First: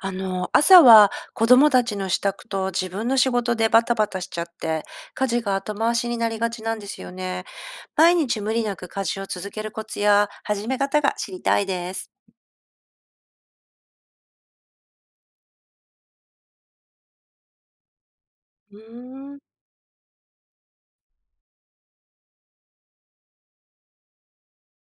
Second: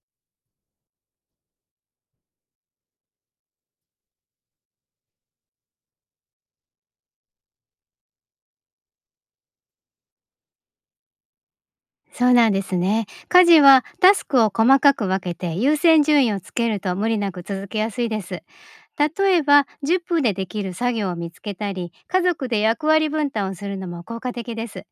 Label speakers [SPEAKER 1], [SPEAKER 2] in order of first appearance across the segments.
[SPEAKER 1] 朝は子供たちの支度と自分の仕事でバタバタしちゃって、家事が後回しになりがちなんですよね。毎日無理なく家事を続けるコツや始め方が知りたいです。
[SPEAKER 2] そうなんですね。家事はタスクを細かく分けて優先順位をつけると無理なく続けやすいです。
[SPEAKER 1] う
[SPEAKER 2] 例
[SPEAKER 1] ーん、
[SPEAKER 2] えば10分でできる作業を見つけたり、家族で役割分担をするのも効果的です。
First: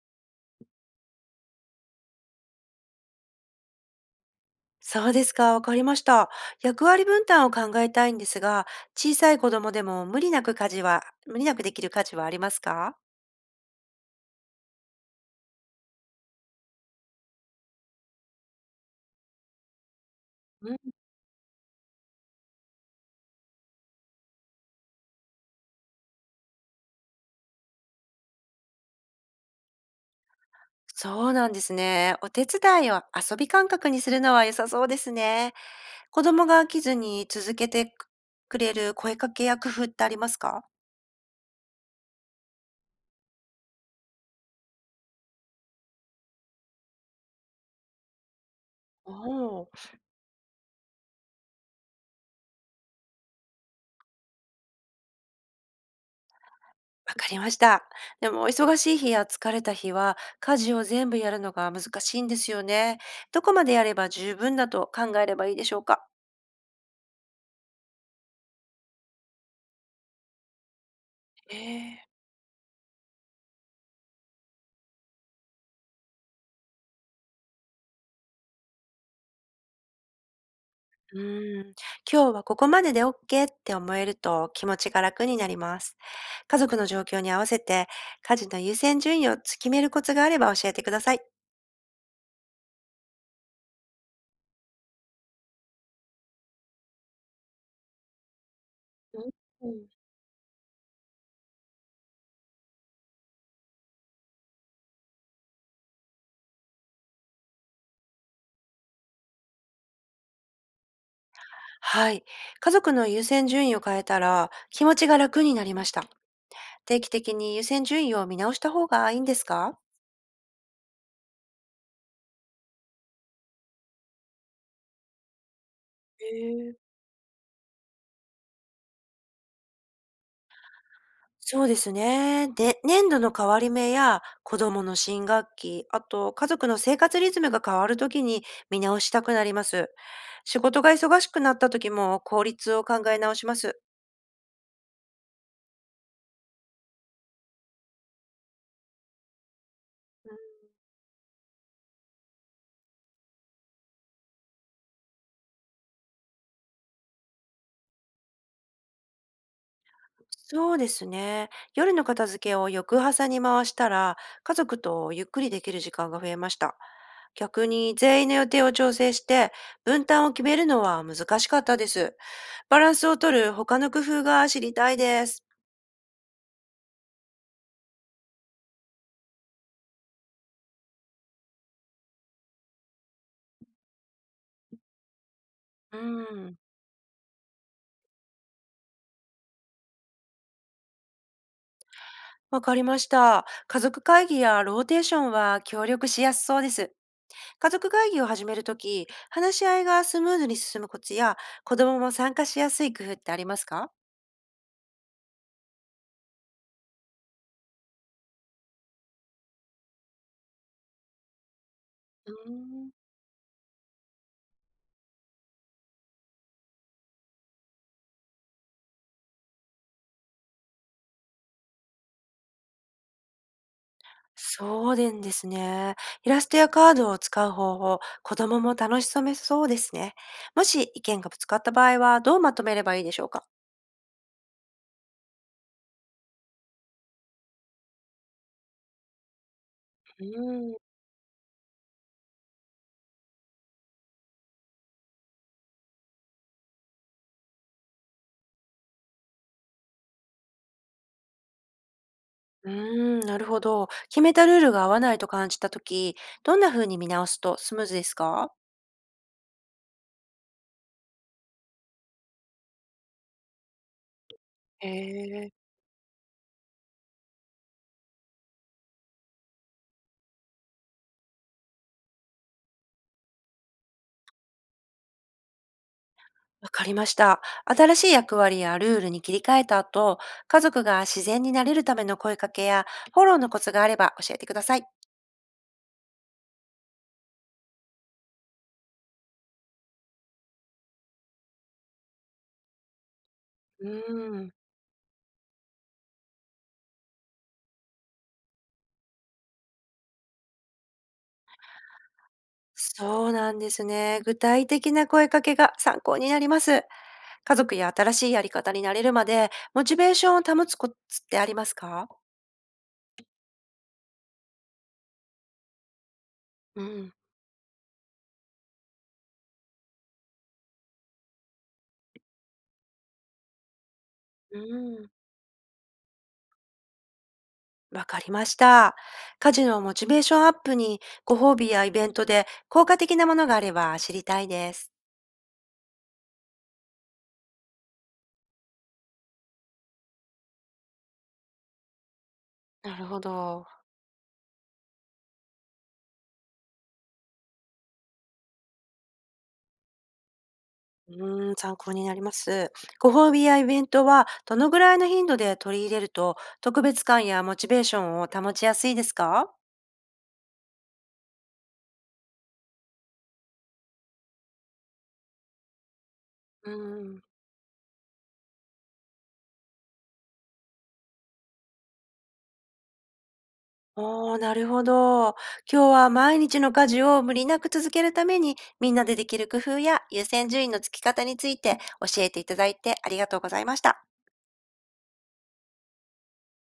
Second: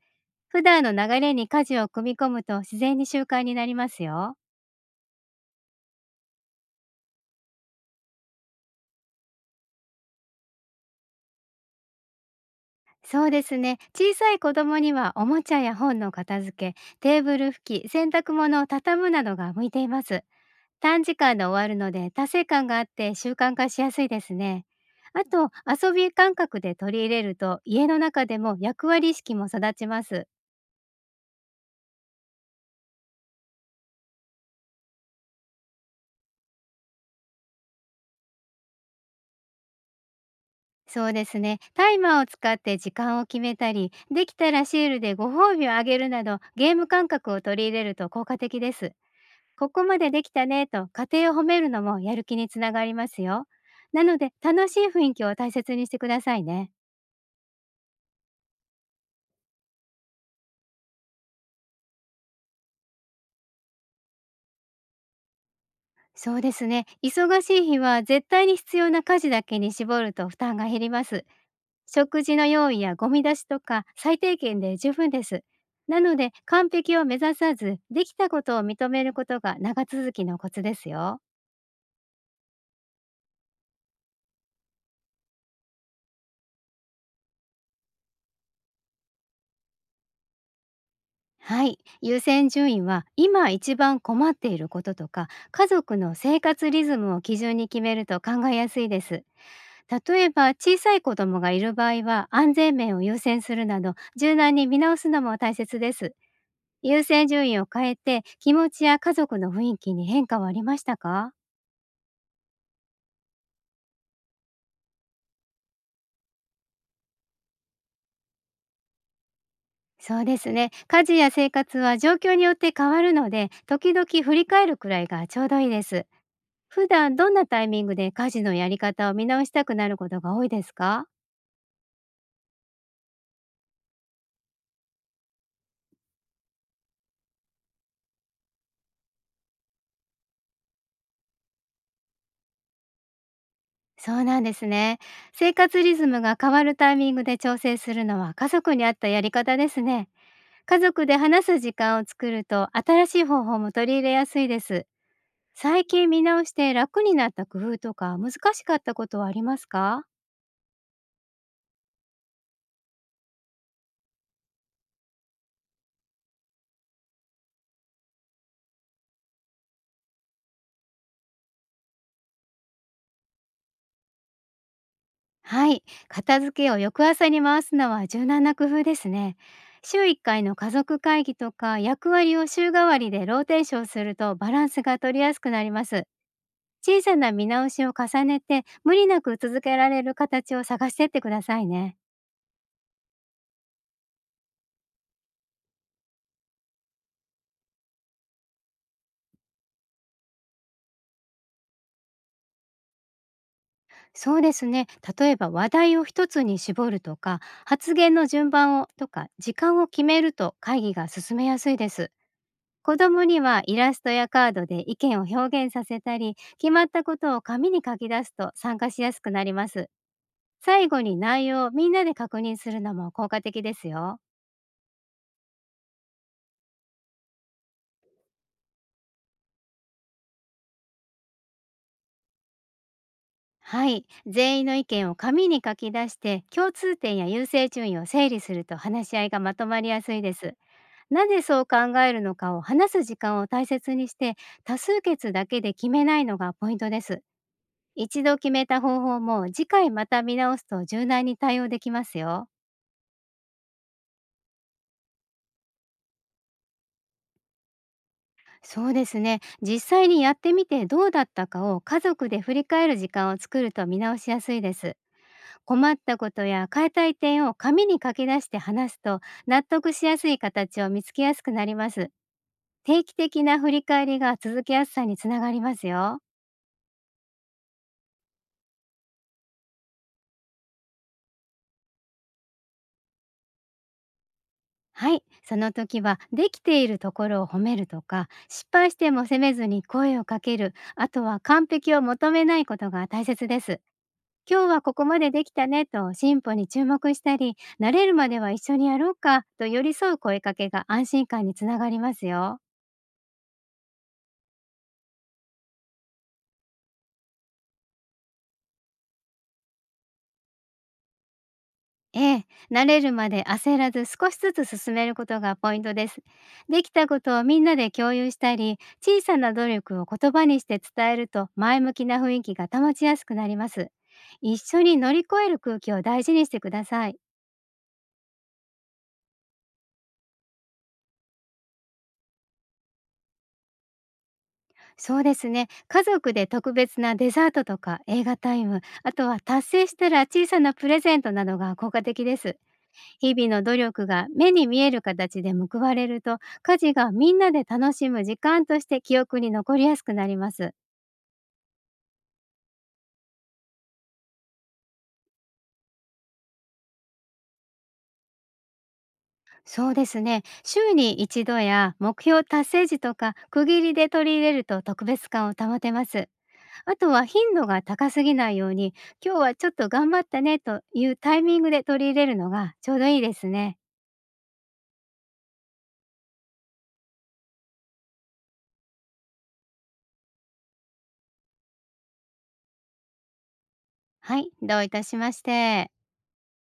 [SPEAKER 2] 普段の流れに家事を組み込むと自然に習慣になりますよ。
[SPEAKER 1] そうですか、わかりました。役割分担を考えたいんですが、小さい子供でも無理なく家事は、無理なくできる家事はありますか？
[SPEAKER 2] そうですね。小さい子供にはおもちゃや本の片付け、テーブル拭き、洗濯物を畳むなどが向いています。
[SPEAKER 1] うん、
[SPEAKER 2] 短時間で終わるので、達成感があって習慣化しやすいですね。あと、遊び感覚で取り入れると、家の中でも役割意識も育ちます。
[SPEAKER 1] そうなんですね。お手伝いを遊び感覚にするのは良さそうですね。子供が飽きずに続けてくくれる声かけや工夫ってありますか？
[SPEAKER 2] そうですね。タイマーを使って時間を決めたり、できたらシールでご褒美をあげるなど、ゲーム感覚を取り入れると効果的です。
[SPEAKER 1] おお。わ
[SPEAKER 2] ここまでできたねと家庭を褒めるのもやる気につながりますよ。なので、楽しい雰囲気を大切にしてくださいね。
[SPEAKER 1] かりました。でも、忙しい日や疲れた日は、家事を全部やるのが難しいんですよね。どこまでやれば十分だと考えればいいでしょうか？
[SPEAKER 2] そうですね。忙しい日は絶対に必要な家事だけに絞ると負担が減ります。
[SPEAKER 1] ええ。
[SPEAKER 2] 食事の用意やゴミ出しとか最低限で十分です。なので完璧を目指さず、できたことを認めることが長続きのコツですよ。
[SPEAKER 1] うん、今日はここまででオッケーって思えると気持ちが楽になります。家族の状況に合わせて、家事の優先順位をつ決めるコツがあれば教えてください。
[SPEAKER 2] はい。優先順位は今一番困っていることとか、家族の生活リズムを基準に決めると考えやすいです。
[SPEAKER 1] うん。
[SPEAKER 2] 例えば小さい子供がいる場合は安全面を優先するなど柔軟に見直すのも大切です。優先順位を変えて、気持ちや家族の雰囲気に変化はありましたか？
[SPEAKER 1] はい。家族の優先順位を変えたら気持ちが楽になりました。定期的に優先順位を見直した方がいいんですか？
[SPEAKER 2] そうですね。家事や生活は状況によって変わるので、時々振り返るくらいがちょうどいいです。
[SPEAKER 1] へえ。
[SPEAKER 2] 普段どんなタイミングで家事のやり方を見直したくなることが多いですか？
[SPEAKER 1] そうですね。で、年度の変わり目や子供の新学期、あと家族の生活リズムが変わるときに見直したくなります。仕事が忙しくなったときも効率を考え直します。
[SPEAKER 2] そうなんですね。生活リズムが変わるタイミングで調整するのは、家族に合ったやり方ですね。家族で話す時間を作ると、新しい方法も取り入れやすいです。最近見直して楽になった工夫とか難しかったことはありますか。
[SPEAKER 1] そうですね。夜の片付けを翌朝に回したら、家族とゆっくりできる時間が増えました。逆に全員の予定を調整して、分担を決めるのは難しかったです。バランスを取る他の工夫が知りたいです。
[SPEAKER 2] はい、片付けを翌朝に回すのは柔軟な工夫ですね。週1回の家族会議とか役割を週替わりでローテーションするとバランスが取りやすくなりま
[SPEAKER 1] う
[SPEAKER 2] す。
[SPEAKER 1] ん。
[SPEAKER 2] 小さな見直しを重ねて無理なく続けられる形を探してってくださいね。
[SPEAKER 1] わかりました。家族会議やローテーションは協力しやすそうです。家族会議を始めるとき、話し合いがスムーズに進むコツや、子供も参加しやすい工夫ってありますか？
[SPEAKER 2] そうですね。例えば話題を一つに絞るとか発言の順番をとか時間を決めると会議が進めやすいです。
[SPEAKER 1] うーん
[SPEAKER 2] 子供にはイラストやカードで意見を表現させたり、決まったことを紙に書き出すと参加しやすくなります。最後に内容をみんなで確認するのも効果的ですよ。
[SPEAKER 1] そうでんですね。イラストやカードを使う方法、子供も楽しめそうですね。もし意見がぶつかった場合は、どうまとめればいいでしょうか？
[SPEAKER 2] はい。全員の意見を紙に書き出して、共通点や優先順位を整理すると話し合いがまとまりやすい
[SPEAKER 1] う
[SPEAKER 2] です。
[SPEAKER 1] ーん、
[SPEAKER 2] なぜそう考えるのかを話す時間を大切にして、多数決だけで決めないのがポイントです。一度決めた方法も次回また見直すと柔軟に対応できますよ。
[SPEAKER 1] うーん、なるほど。決めたルールが合わないと感じたとき、どんな風に見直すとスムーズですか？
[SPEAKER 2] そうですね、実際にやってみてどうだったかを家族で振り返る時間を作ると見直しやすいで
[SPEAKER 1] へ
[SPEAKER 2] す。
[SPEAKER 1] え。
[SPEAKER 2] 困ったことや変えたい点を紙に書き出して話すと、納得しやすい形を見つけやすくなります。定期的な振り返りが続けやすさにつながりますよ。
[SPEAKER 1] わかりました。新しい役割やルールに切り替えた後、家族が自然になれるための声かけやフォローのコツがあれば教えてください。
[SPEAKER 2] はい、その時はできているところを褒めるとか、失敗しても責めずに声をかける、あとは完璧を求めないことが大切です。
[SPEAKER 1] うーん。
[SPEAKER 2] 今日はここまでできたねと進歩に注目したり、慣れるまでは一緒にやろうかと寄り添う声かけが安心感につながりますよ。
[SPEAKER 1] そうなんですね。具体的な声かけが参考になります。家族や新しいやり方になれるまで、モチベーションを保つコツってありますか？
[SPEAKER 2] ええ、慣れるまで焦らず少しずつ進めることがポイントです。で
[SPEAKER 1] う
[SPEAKER 2] きた
[SPEAKER 1] ん。
[SPEAKER 2] ことをみんなで共有したり、小さな努力を言葉にして伝えると前向きな雰囲気が保ちやすくなります。一
[SPEAKER 1] う
[SPEAKER 2] 緒に
[SPEAKER 1] ん。
[SPEAKER 2] 乗り越える空気を大事にしてください。
[SPEAKER 1] わかりました。家事のモチベーションアップに、ご褒美やイベントで効果的なものがあれば知りたいです。
[SPEAKER 2] そうですね。家族で特別なデザートとか映画タイム、あとは達成したら小さなプレゼントなどが効果的です。
[SPEAKER 1] なるほ
[SPEAKER 2] 日々の
[SPEAKER 1] ど。
[SPEAKER 2] 努力が目に見える形で報われると、家事がみんなで楽しむ時間として記憶に残りやすくなります。
[SPEAKER 1] うん、参考になります。ご褒美やイベントは、どのぐらいの頻度で取り入れると、特別感やモチベーションを保ちやすいですか？
[SPEAKER 2] そうですね。週に一度や目標達成時とか区切りで取り入れると特別感を保てます。
[SPEAKER 1] う
[SPEAKER 2] あと
[SPEAKER 1] ん。
[SPEAKER 2] は頻度が高すぎないように、今日はちょっと頑張ったねというタイミングで取り入れるのがちょうどいいですね。
[SPEAKER 1] おー、なるほど。今日は毎日の家事を無理なく続けるために、みんなでできる工夫や優先順位のつき方について教えていただいてありがとうございました。
[SPEAKER 2] はい、どういたしまして。